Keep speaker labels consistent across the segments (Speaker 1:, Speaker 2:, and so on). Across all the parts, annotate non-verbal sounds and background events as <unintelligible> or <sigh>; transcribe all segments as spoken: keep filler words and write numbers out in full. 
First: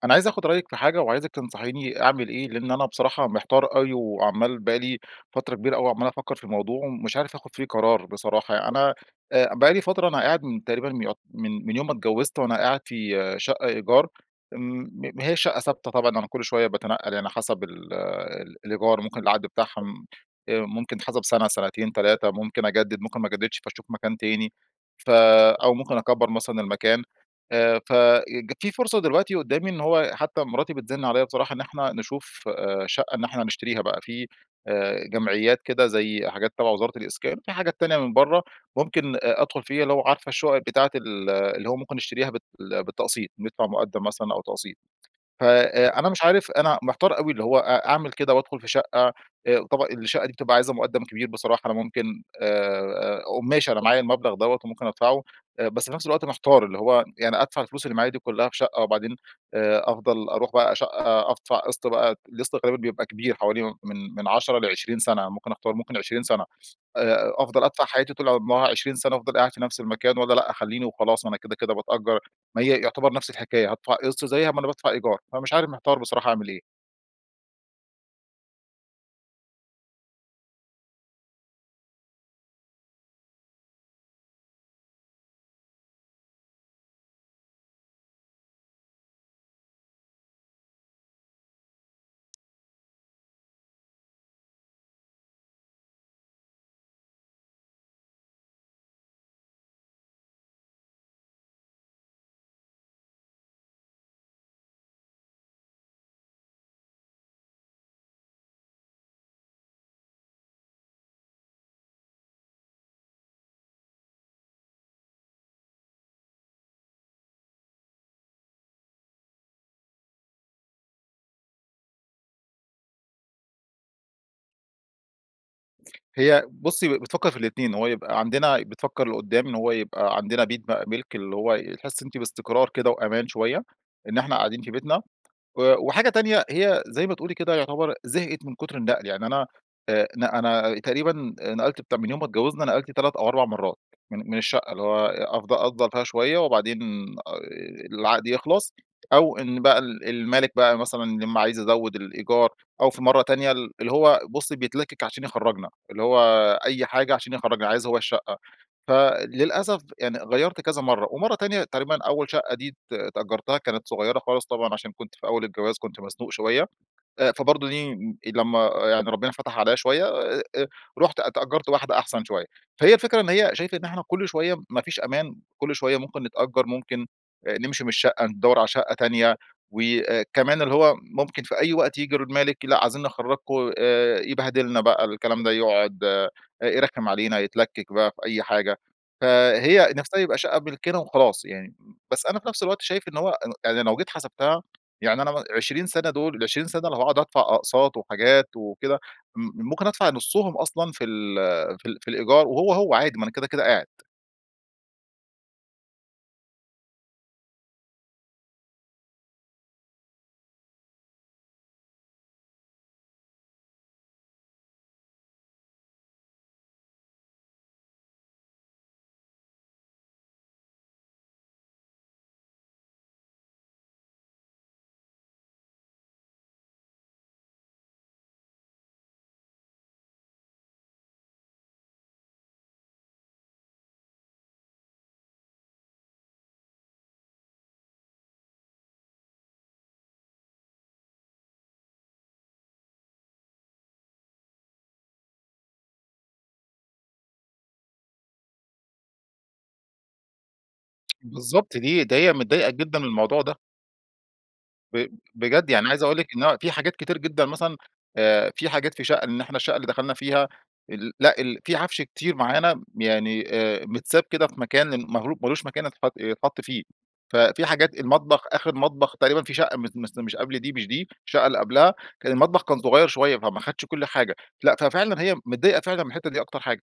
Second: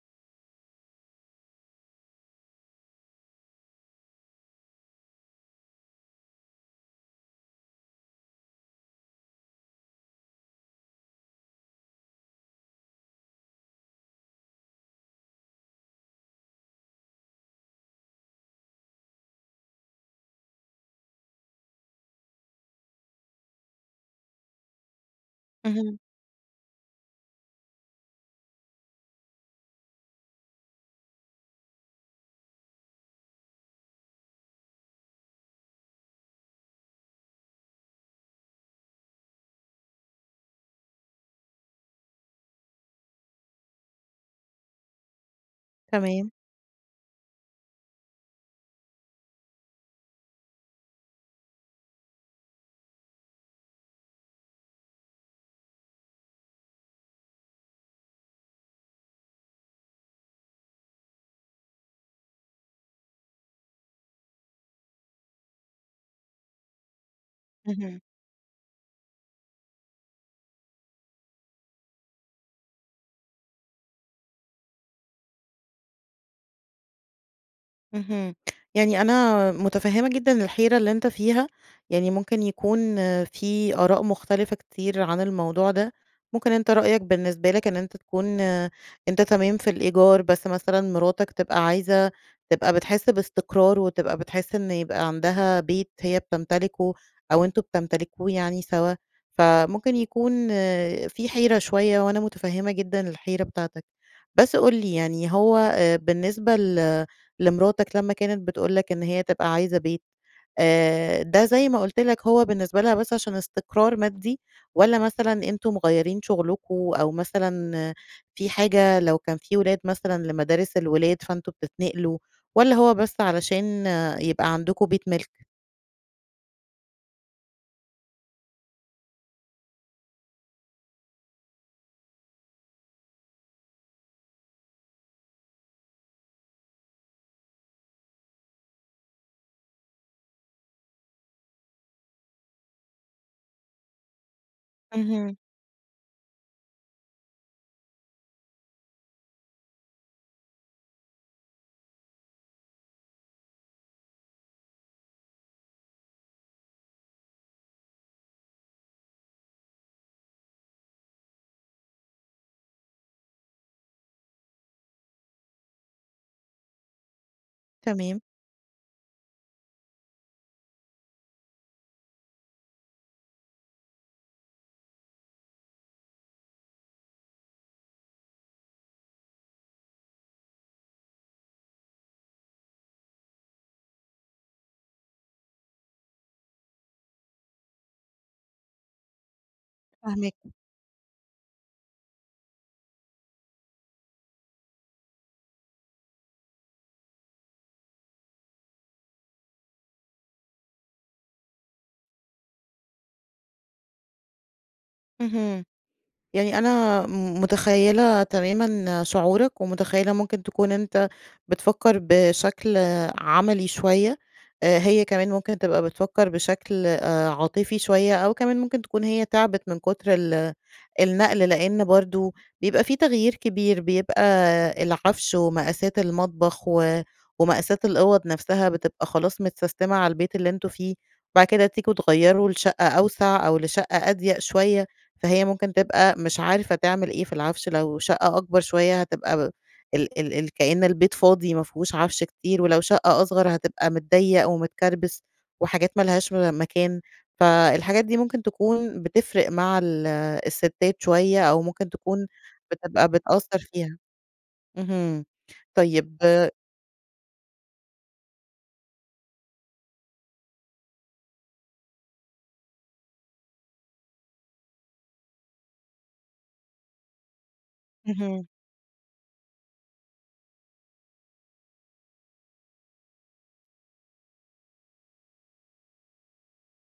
Speaker 1: أنا عايز آخد رأيك في حاجة، وعايزك تنصحيني أعمل إيه، لأن أنا بصراحة محتار أوي، وعمال بقى لي فترة كبيرة أوي عمال أفكر في الموضوع، ومش عارف آخد فيه قرار بصراحة. أنا آآ بقى لي فترة أنا قاعد من تقريبًا يعت من من يوم ما اتجوزت وأنا قاعد في شقة إيجار، امم، ما هياش شقة ثابتة طبعًا أنا كل شوية باتنقل يعني حسب ال الإيجار، ممكن العقد بتاعهم آآ ممكن يتحسب سنة، سنتين، تلاتة، ممكن أجدد، ممكن ما أجددش، فاشوف مكان تاني، فأو ممكن
Speaker 2: اهم.
Speaker 1: أكبر مثلًا المكان، آآ فج في فرصة دلوقتي قدامي إنه هو حتى مراتي بتزن عليَّ بصراحة، إن إحنا نشوف شقة إن إحنا نشتريها بقى، في جمعيات كده زي حاجات تبع وزارة الإسكان، في حاجات تانية من برّه ممكن أدخل فيها، اللي هو عارفة الشقق بتاعة ال اللي هو ممكن نشتريها بال بالتقسيط ندفع مقدم مثلًا أو تقسيط. فأنا مش
Speaker 2: تمام.
Speaker 1: عارف أنا محتار أوي اللي هو أ أعمل كده وأدخل في شقة؟ آآ طبعًا الشقة دي بتبقى عايزة مقدم كبير بصراحة، أنا ممكن، آآ، ماشي أنا معايا المبلغ دوَّة وممكن أدفعه، بس في نفس الوقت محتار، اللي هو يعني أدفع الفلوس اللي معايا دي كلها في شقة، وبعدين آآ أفضل أروح بقى شقة أدفع قسط بقى، القسط تقريبًا بيبقى كبير حوالي من من عشرة لعشرين سنة، ممكن أختار ممكن عشرين سنة، آآ أفضل أدفع
Speaker 2: اهم.
Speaker 1: حياتي طول عمرها عشرين سنة أفضل قاعد في نفس المكان، والَّا لأ أخليني وخلاص؟ أنا كده، كده باتأجر، ما هي يعتبر نفس الحكاية، هادفع قسط، زيها ما أنا بادفع إيجار، فََمش عارف محتار بصراحة أعمل إيه؟
Speaker 2: اهم، يعني أنا متفهمة جدًا الحيرة اللي أنتَ فيها، يعني ممكن يكون في آراء مختلفة كتير عن الموضوع ده، ممكن أنتَ رأيك بالنسبة لك إن أنتَ تكون آآ، أنتَ تمام في الإيجار بس مثلًا مراتك تبقى عايزة تبقى بتحس باستقرار، وتبقى بتحس إنّه يبقى عندها بيت هيّ بتمتلكه أو أنتم بتمتلكوه يعني سوا، فممكن يكون في حيرة شويّة، وأنا متفهمة جدًا الحيرة بتاعتك. بس قل لي يعني هو آآ بالنسبة ل لمراتك لمّا كانت بتقول لك إن هيّ تبقى عايزة بيت، آآ، ده- زي ما قلت لك- هو بالنسبة لها بس عشان استقرار مادي؟ والّا مثلًا أنتم مغيرين شغلكم أو مثلًا في حاجة لو كان في ولاد مثلًا، لمدارس الولاد فأنتم بتتنقلوا؟ والّا هو بس علشان يبقى عندكوا بيت مِلك؟
Speaker 1: هي بٌصّي، بتفكر في الاتنين، إن هو يبقى عندنا بتفكر لقدام إن هو يبقى عندنا بيت بقى مِلك، اللي هو يحس أنتِ باستقرار كده وأمان شويّة، إن إحنا قاعدين في بيتنا. و وحاجة تانية هي زي ما تقولي كده يعتبر زهقت من كتر النقل، يعني أنا آآ، ن أنا تقريبًا نقلت بتاع من يوم ما اتجوزنا، نقلت تلَّت أو أربع مرات من من الشقّة اللي هو
Speaker 2: اهم.
Speaker 1: أفض أفضل فيها شويّة وبعدين آآ، العقد يخلص، أو إن بقى ال المالك بقى مثلًا يا أمّا عايز يزود ال الإيجار، أو في مرّة تانية ال اللي هو بُصّي بيتلكك عشان يخرجنا، اللي هو أي حاجة عشان يخرجنا، عايز هو الشقّة. فللأسف يعني غيرت كذا مرّة، ومرّة تانية تقريبًا أوّل شقّة دي ت تأجرتها كانت صغيّرة خالص طبعًا، عشان كنت في أوّل الجواز كنت مزنوق شويّة، آآ فبرضو دي
Speaker 2: تمام.
Speaker 1: لمّا يعني ربنا فتح عليَّ شويّة أ أ رُحت اتأجرت واحدة أحسن شويّة، فهي الفكرة إن هيّ شايفة إن إحنا كل شويّة ما فيش أمان، كل شويّة ممكن نتأجر ممكن نمشي من الشقّة، ندور على شقّة تانية وأ كمان اللي هو ممكن في أي وقت يجي المالك لأ، عايزين نخرجكم، آآ، يبهدلنا بقى الكلام ده، يقعد آآ، يرخم علينا، يتلكك بقى في أي حاجة. فهي نفسها يبقى
Speaker 2: فاهماك.
Speaker 1: شقّة ملكنا وخلاص يعني، بس أنا في نفس الوقت شايف إن هو ان يعني لو جيت حسبتها يعني أنا م عشرين سنة دول العشرين سنة لو هاقعد أدفع أقساط وحاجات وكده، م ممكن أدفع نصهم أصلًا في ال في ال في الإيجار وهو، هو عادي ما أنا كده، كده قاعد.
Speaker 2: اهم، يعني أنا م متخيّلة تمامًا شعورَك ومتخيّلة ممكن تكون أنتَ بتفكر بشكل عملي شويّة. آآ، هيّ كمان ممكن تبقى بتفكر بشكل، آآ، عاطفي شويّة أو كمان ممكن تكون هيّ تعبت من كتر ال النقل، لأنّ برضو بيبقى في تغيير كبير. بيبقى العفش ومقاسات المطبخ و ومقاسات الأوض نفسها بتبقى خلاص متسستمة على البيت اللي أنتم فيه. بعد كده تيجوا تغيروا لشقة أوسع أو لشقة أضيق شويّة، فهي ممكن تبقى مش عارفة تعمل إيه في العفش. لو شقّة أكبر شويّة هتبقى ال ال كأن البيت فاضي ما فيهوش عفش كتير، ولو شقّة أصغر هتبقى متضيق ومتكربس، وحاجات ما لهاش و مكان. فالحاجات دي ممكن تكون بتفرق مع ال- الستات شويّة، أو
Speaker 1: بالضبط،
Speaker 2: ممكن
Speaker 1: دي ده
Speaker 2: تكون
Speaker 1: هي متضايقة جدًا من
Speaker 2: بتبقى
Speaker 1: الموضوع ده.
Speaker 2: بتأثر فيها.
Speaker 1: ب
Speaker 2: اهم،
Speaker 1: بجد، يعني عايز أقول
Speaker 2: طيّب
Speaker 1: لك، إن هو في حاجات كتير جدًا مثلًا، آآ، في حاجات في شقّة إن إحنا الشقّة اللي دخلنا فيها ال لأ، ال في عفش كتير معانا، ب يعني، آآ، متساب كده في مكان ماغلو مالوش مكان اتحط يتحط فيه. فَفي حاجات المطبخ
Speaker 2: اهم.
Speaker 1: آخر مطبخ تقريبًا في شقّة مس مس مش قبل دي، مش دي، الشقّة اللي قبلها، كان المطبخ كان صغيّر شويّة فما اخدش كل حاجة. لأ، ففعلاً هيّ متضايقة فعلًا من الحتّة دي أكتر حاجة.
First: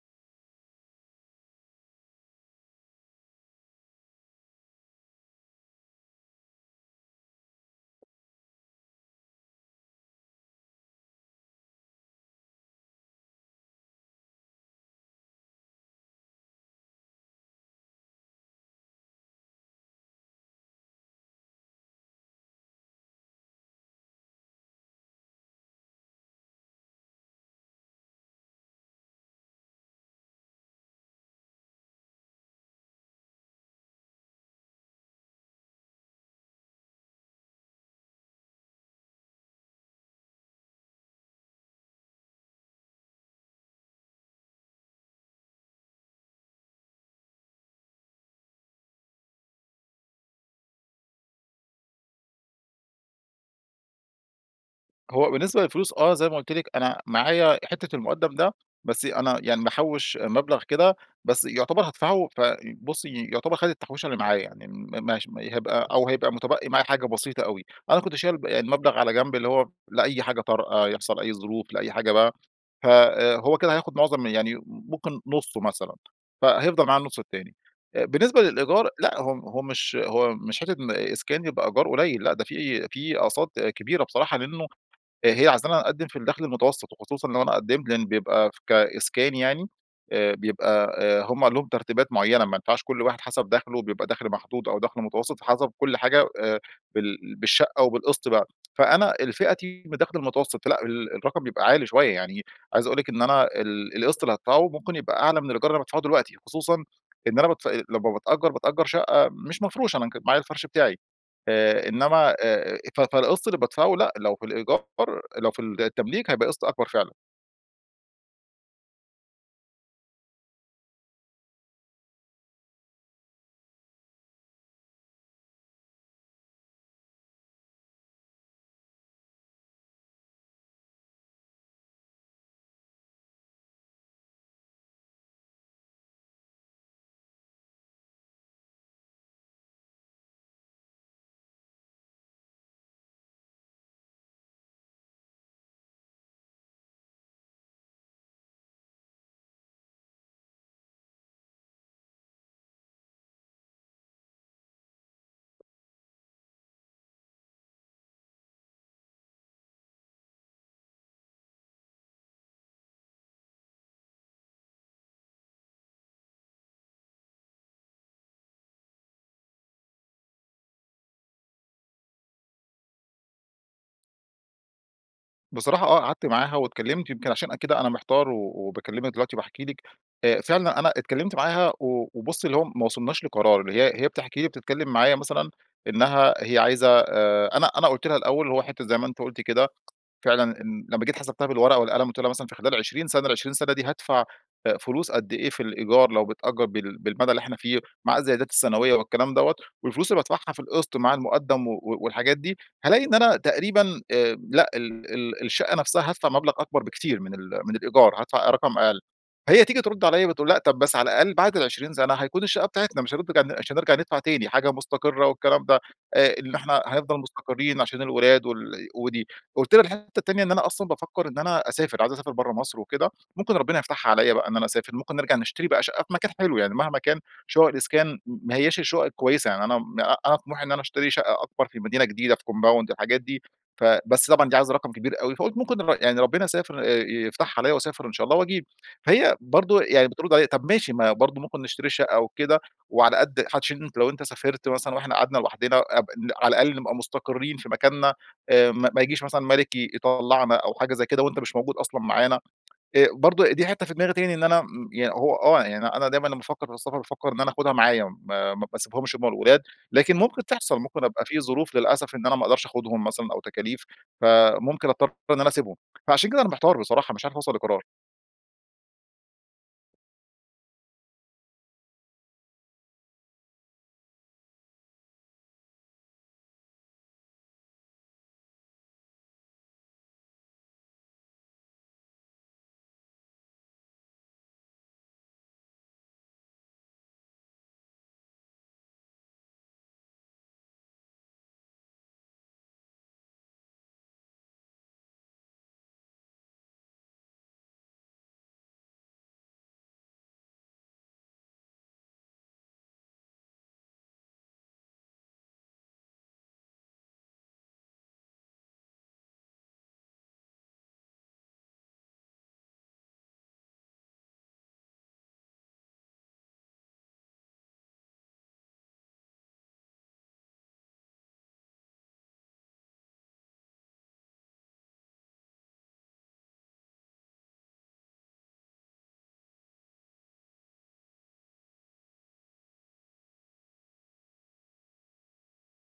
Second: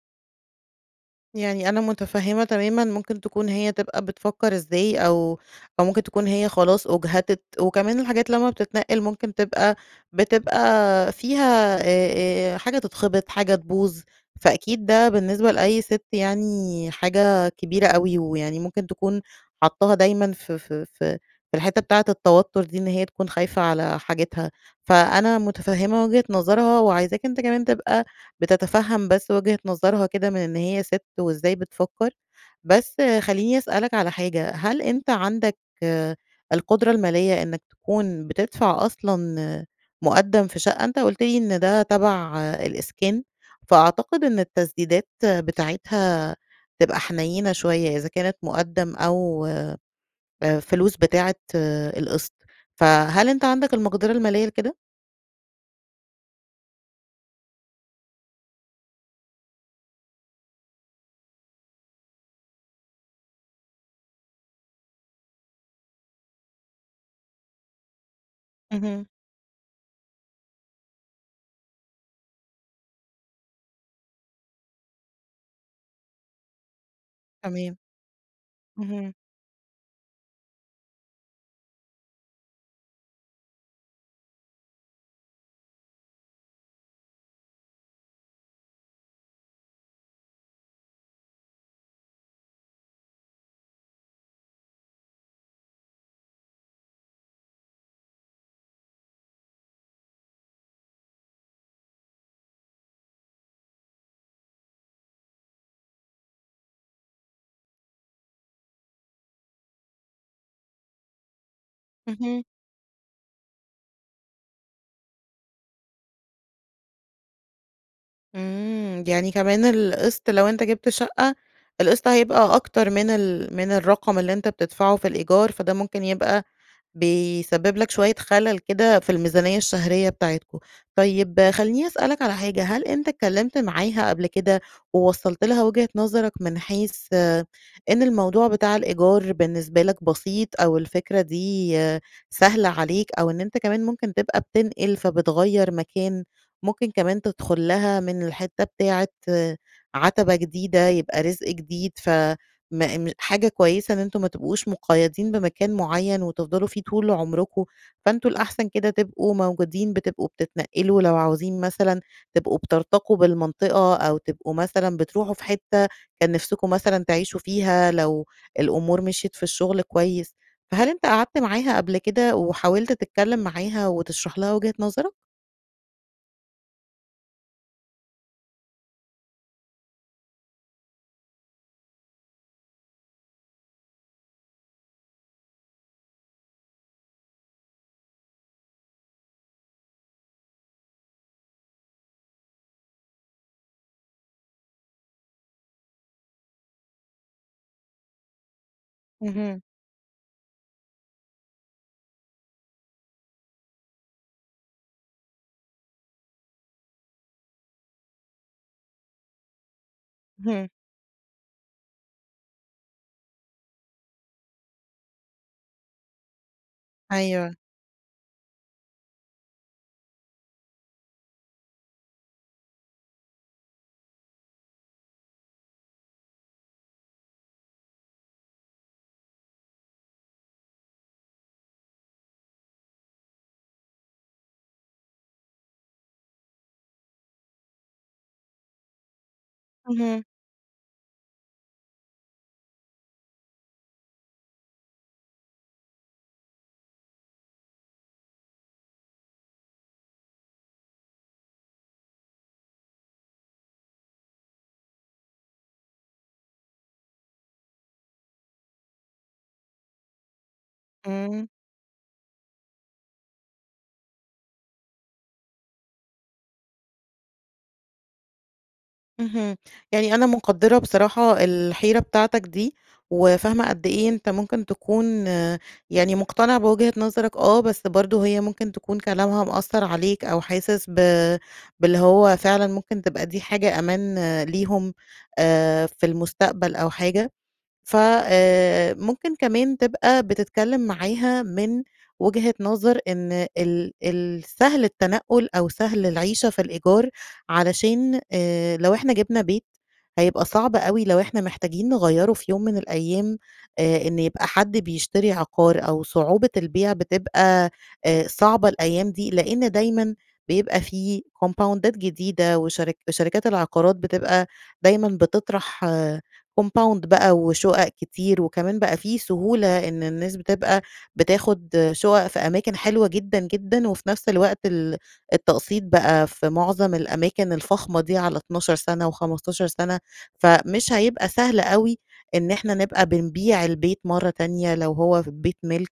Speaker 2: يعني أنا متفهمة تمامًا، ممكن تكون هي تبقى بتفكر إزاي أو أو ممكن تكون هي خلاص أُجهدت، وكمان الحاجات لمّا بتتنقل ممكن تبقى بتبقى فيها، آآ آآ حاجة تتخبط، حاجة تبوظ، فأكيد ده بالنسبة لأي سِت يعني حاجة كبيرة أوي، ويعني ممكن تكون حطاها دايمًا ف ف ف في الحتّة بتاعة التوتر دي، إن هي تكون خايفة على حاجتها. فأنا متفهمة وجهة نظرها وعايزاك أنتَ كمان تبقى بتتفهم بس وجهة نظرها كده من إن هي سِت وإزاي بتفكر. بس خلّيني أسألَك على حاجة، هل أنتَ عندَك القدرة المالية إنّك تكون بتدفع أصلًا مقدم في شقة، أنتَ قُلت لي إن ده تبع الإسكان، فأعتقد إن التسديدات بتاعتها تبقى حنينة شوية، إذا كانت مُقدم أو آآ، فلوس بتاعة القسط. فهل أنتَ عندَك المقدرة المالية لكده؟
Speaker 1: هو بالنسبة للفلوس آه، زي ما قُلت لِك، أنا معايا حتّة المقدم ده، بس أنا يعني محوش مبلغ كده، بس يعتبر هادفعه ف بصي يعتبر خد التحويشة اللي معايا، يعني م مش هيبقى أو هيبقى متبقي معايا حاجة بسيطة أوي. أنا كنت شايل يعني مبلغ
Speaker 2: اهم.
Speaker 1: على جنب اللي هو لأي حاجة طارئة، يحصل أي ظروف، لأي حاجة بقى. ف آآ هو كده هياخد معظم يعني م ممكن نصه مثلًا، فهيفضل معايا النص التاني.
Speaker 2: تمام.
Speaker 1: آآ بالنسبة للإيجار
Speaker 2: اهم.
Speaker 1: لأ، هو هو مش هو مش حتة إن إسكان يبقى إيجار قليل، لأ، ده في في أقساط كبيرة بصراحة، لأنّه هي عايزانا نقدم في الدخل المتوسط وخصوصًا لو أنا قدمت لأن بيبقى كإسكان يعني، آآ بيبقى آآ هم عندهم ترتيبات معيّنة، ما ينفعش كل واحد حسب دخله، بيبقى دخل محدود أو دخل متوسط، فحسب كل حاجة آآ، بال بالشقة أو بالقسط بقى. فأنا الفئتي من دخل المتوسط فلأ، ال الرقم بيبقى عالي شوية، يعني عايز أقول لِك إن أنا ال القسط اللي هادفعه ممكن يبقى أعلى من الإيجار اللي بادفعه دلوقتِ، خصوصًا إن أنا بادف لما بتأجر بتأجر شقّة مش مفروشة أنا ك معايا الفرش بتاعي، آآ، إنّما آآ،
Speaker 2: اهم.
Speaker 1: آآ، ف فالقسط اللي بادفعه لأ، لو في الإيجار لو في التمليك هيبقى قسط أكبر فعلًا.
Speaker 2: امم، يعني كمان القسط لو أنتَ جبت شقّة؛ القسط هيبقى أكتر من ال من الرقم اللي أنتَ بتدفعه في الإيجار فده ممكن يبقى بيسبب لك شويّة خلل كده في الميزانيّة الشهرية بتاعتكم. طيّب خلّيني أسألك على حاجة، هل أنتَ اتكلمت معاها قبل كده، ووصلت لها وجهة نظرك من حيث آآ، إن الموضوع بتاع الإيجار بالنسبة لك بسيط، أو الفكرة دي سهلة عليك؟ أو إن أنتَ كمان ممكن تبقى بتنقل، فبتغير مكان؟ ممكن كمان تدخل لها من الحتة بتاعة آآ، عتبة جديدة يبقى رزق جديد ف م م حاجة كويّسة إن أنتم ما تبقوش مقيدين بمكان معيّن وتفضلوا فيه طول عمركم. فأنتم الأحسن كده تبقوا موجودين بتبقوا بتتنقلوا، لو عاوزين مثلًا تبقوا بترتقوا بالمنطقة أو تبقوا مثلًا بتروحوا في حتّة كان نفسكم مثلًا تعيشوا فيها لو الأمور مشيت في الشغل كويّس. فهل أنتَ قعدت معاها قبل كده، وحاولت تتكلّم معاها وتشرح لها وجهة نظرَك؟
Speaker 1: بصراحة آه، قعدت معاها واتكلمت يمكن عشان كده أنا محتار و وباكلّمك دلوقتي باحكي لك، آآ فعلًا أنا اتكلّمت معاها و وبُصّي اللي هو ما وصلناش لقرار، اللي هي هي بتحكي لي بتتكلّم معايا مثلًا إنّها هي عايزة آآ، أنا أنا قُلت لها الأوّل، اللي هو حتة- زي ما أنتِ قلتِ كده- فعلًا إن لمّا جيت حسبتها بالورقة والقلم قلت لها مثلًا في خلال عشرين سنة، العشرين سنة دي، هادفع فلوس قد إيه في الإيجار لو بتأجر بال بالمدى اللي إحنا فيه، مع الزيادات السنويّة والكلام دَوَّة،
Speaker 2: اهم.
Speaker 1: والفلوس اللي بادفعها في القسط مع المقدم و والحاجات دي، هالاقي إن أنا تقريبًا آآ لأ، ال ال الشقّة نفسها هادفع مبلغ أكبر بكتير من ال من الإيجار، هادفع رقم أقل. هي تيجي ترد عليَّ بتقول: "لأ،
Speaker 2: اهم.
Speaker 1: طب بس على الأقل بعد العشرين سنة هيكون الشقّة بتاعتنا، مش. <unintelligible> مش هنِرجع ندفع تاني، حاجة مستقرة والكلام ده، آآ إن إحنا هنفضل
Speaker 2: أيوه.
Speaker 1: مستقرين عشان الولاد وال ودي." قُلت لها الحتة التانية، إن أنا أصلًا بافكّر إن أنا أسافر، عايز أسافر برّه مصر وكده، ممكن ربنا يفتحها عليَّ بقى إن أنا أسافر، ممكن نرجع نشتري بقى شقة في مكان حلو يعني، مهما كان شقق الإسكان ما هياش الشقق الكويّسة، يعني أنا أ أنا طموحي إن أنا أشتري شقّة أكبر في مدينة جديدة، في compound، الحاجات دي. فَ بس طبعًا دي عايزة رقم كبير أوي، فقلت ممكن نغي يعني ربنا سافر آآ يفتحها عليَّ واسافر- إن شاء الله– وأجيب. هي برضو يعني
Speaker 2: اهم.
Speaker 1: بترد عليَّ: "طب ماشي ما برضو ممكن نشتري شقّة و كده، وعلى قد، <unintelligible> لو أنتَ سافرت مثلًا وإحنا قعدنا لوحدنا ابق على الأقل نبقى مستقرين في مكاننا، آآ ما ما ييجيش مثلًا مالك ي يطلعنا أو حاجة زي كده وأنتَ مش موجود أصلًا معانا." آآ برضو دي حتّة في دماغي تاني إن أنا، امم، يا هو آه يعني، أنا دايمًا لمّا افكّر في السفر بافكّر إن أنا أخدها معايا، ما ما باسيبهمش همَّ والولاد، لكن ممكن تحصل، ممكن أبقى في
Speaker 2: امم.
Speaker 1: ظروف للأسف إن أنا ما أقدرش أخدهم مثلًا، أو تكاليف، فممكن أضطر إن أنا أسيبهم. فعشان كده أنا محتار بصراحة، مش عارف أوصل لقرار.
Speaker 2: اهم. يعني أنا مقدرة بصراحة الحيرة بتاعتك دي، وَفاهمة قد إيه أنتَ ممكن تكون آآ، يعني مقتنع بوجهة نظرك آه، بس برضو هيّ ممكن تكون كلامها مأثر عليك أو حاسس بَ باللي هو فعلًا ممكن تبقى دي حاجة أمان آآ ليهم، آآ في المستقبل أو حاجة فَ آآ، ممكن كمان تبقى بتتكلّم معاها من وجهة نظر إن ال ال سهل التنقل أو سهل العيشة في الإيجار، علشان آآ، لو إحنا جبنا بيت، هيبقى صعب أوي لو إحنا محتاجين نغيّره في يوم من الأيّام آآ إنّ يبقى حد بيشتري عقار أو صعوبة البيع بتبقى آآ صعبة الأيّام دي لأن دايمًا بيبقى في كومباوندات جديدة وشرك وشركات العقارات بتبقى دايمًا بتطرح آآ، كومباوند بقى وشقق كتير وكمان بقى فيه سهولة إن الناس بتبقى بتاخد آآ شقق في أماكن حلوة جدًا، جدًا وفي نفس الوقت ال التقسيط بقى في معظم الأماكن الفخمة دي على اتناشر سنة وخمستاشر سنة، فَمش هيبقى سهل أوي إن إحنا نبقى بنبيع البيت مرّة تانية لو هو ف بيت مِلك.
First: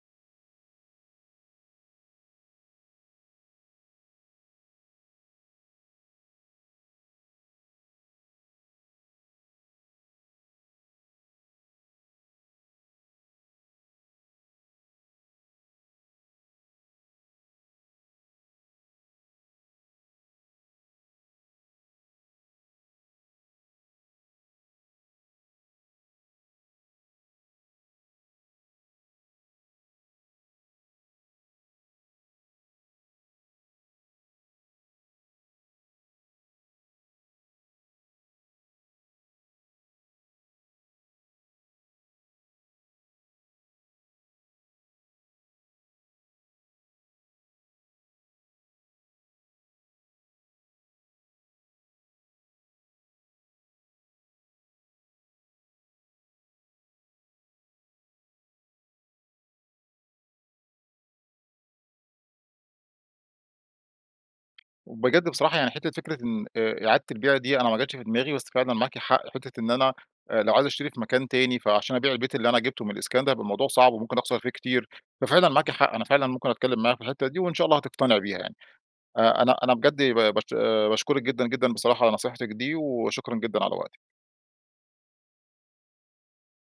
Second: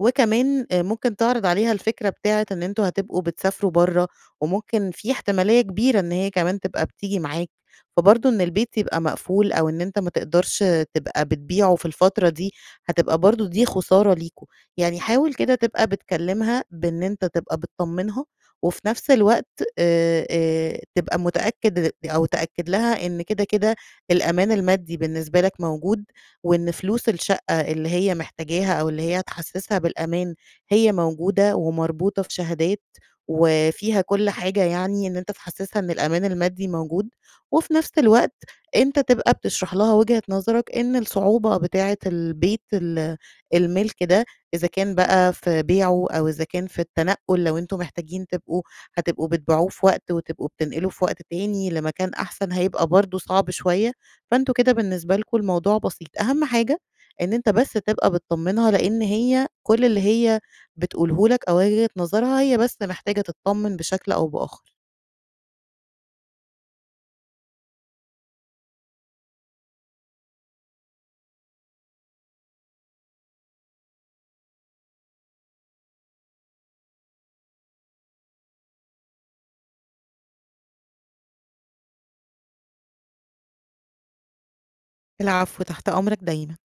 Speaker 2: وكمان آآ ممكن تعرض عليها الفكرة بتاعة إن أنتم هتبقوا بتسافروا برّه وممكن في احتمالية كبيرة إن هيّ كمان تبقى بتيجي معاك، فبرضو إن البيت يبقى مقفول أو إن أنتَ ما تقدرش آآ تبقى بتبيعه في الفترة دي، هتبقى برضو دي خسارة ليكم. يعني حاول كده تبقى بتكلمها بإن أنتَ تبقى بتطمنها وفي نفس الوقت، آآ، آآ تبقى متأكّد أو تأكد لها إن كده، كده الأمان المادي بالنسبة لك موجود، وإن فلوس الشقّة اللي هيّ محتاجاها أو اللي هيّ هتحسسها بالأمان هيّ موجودة ومربوطة في شهادات وفيها كل حاجة يعني إن أنتَ تحسسها إن الأمان المادي موجود. وفي نفس الوقت، أنتَ تبقى بتشرح لها وجهة نظرك إن الصعوبة بتاعة البيت ال المِلْك ده إذا كان بقى في بيعه أو إذا كان في التنقل لو أنتم محتاجين تبقوا هتبقوا بتبيعوه في وقت وتبقوا بتنقلوا في وقت تاني لمكان أحسن هيبقى برضو صعب شويّة، فأنتم كده بالنسبة لكم الموضوع بسيط. أهم حاجة؛ إن أنتَ بس تبقى بتطمنها لأن هيّ كل اللي هيّ بتقوله لك أو وجهة نظرها هيّ بس محتاجة تطمن بشكل أو بآخر.
Speaker 1: وبجد بصراحة يعني حتة فكرة إن آآ إعادة البيع دي أنا ما جتش في دماغي بس فعلًا معاكِ حق فكرة إن أنا، آآ لو عايز أشتري في مكان تاني فعشان أبيع البيت اللي أنا جبته من الإسكان ده هيبقى الموضوع صعب وممكن أخسر فيه كتير. فَفعلًا معاكِ حق، أنا فعلًا ممكن أتكلّم معاها في الحتّة دي وإن شاء الله هتقتنع بيها يعني. آآ أنا أنا بجد با باش باشكرك جدًا، جدًا بصراحة على نصيحتك دي وشكرًا جدًا على وقتِك.
Speaker 2: العفو، تحت أمرك دايمًا.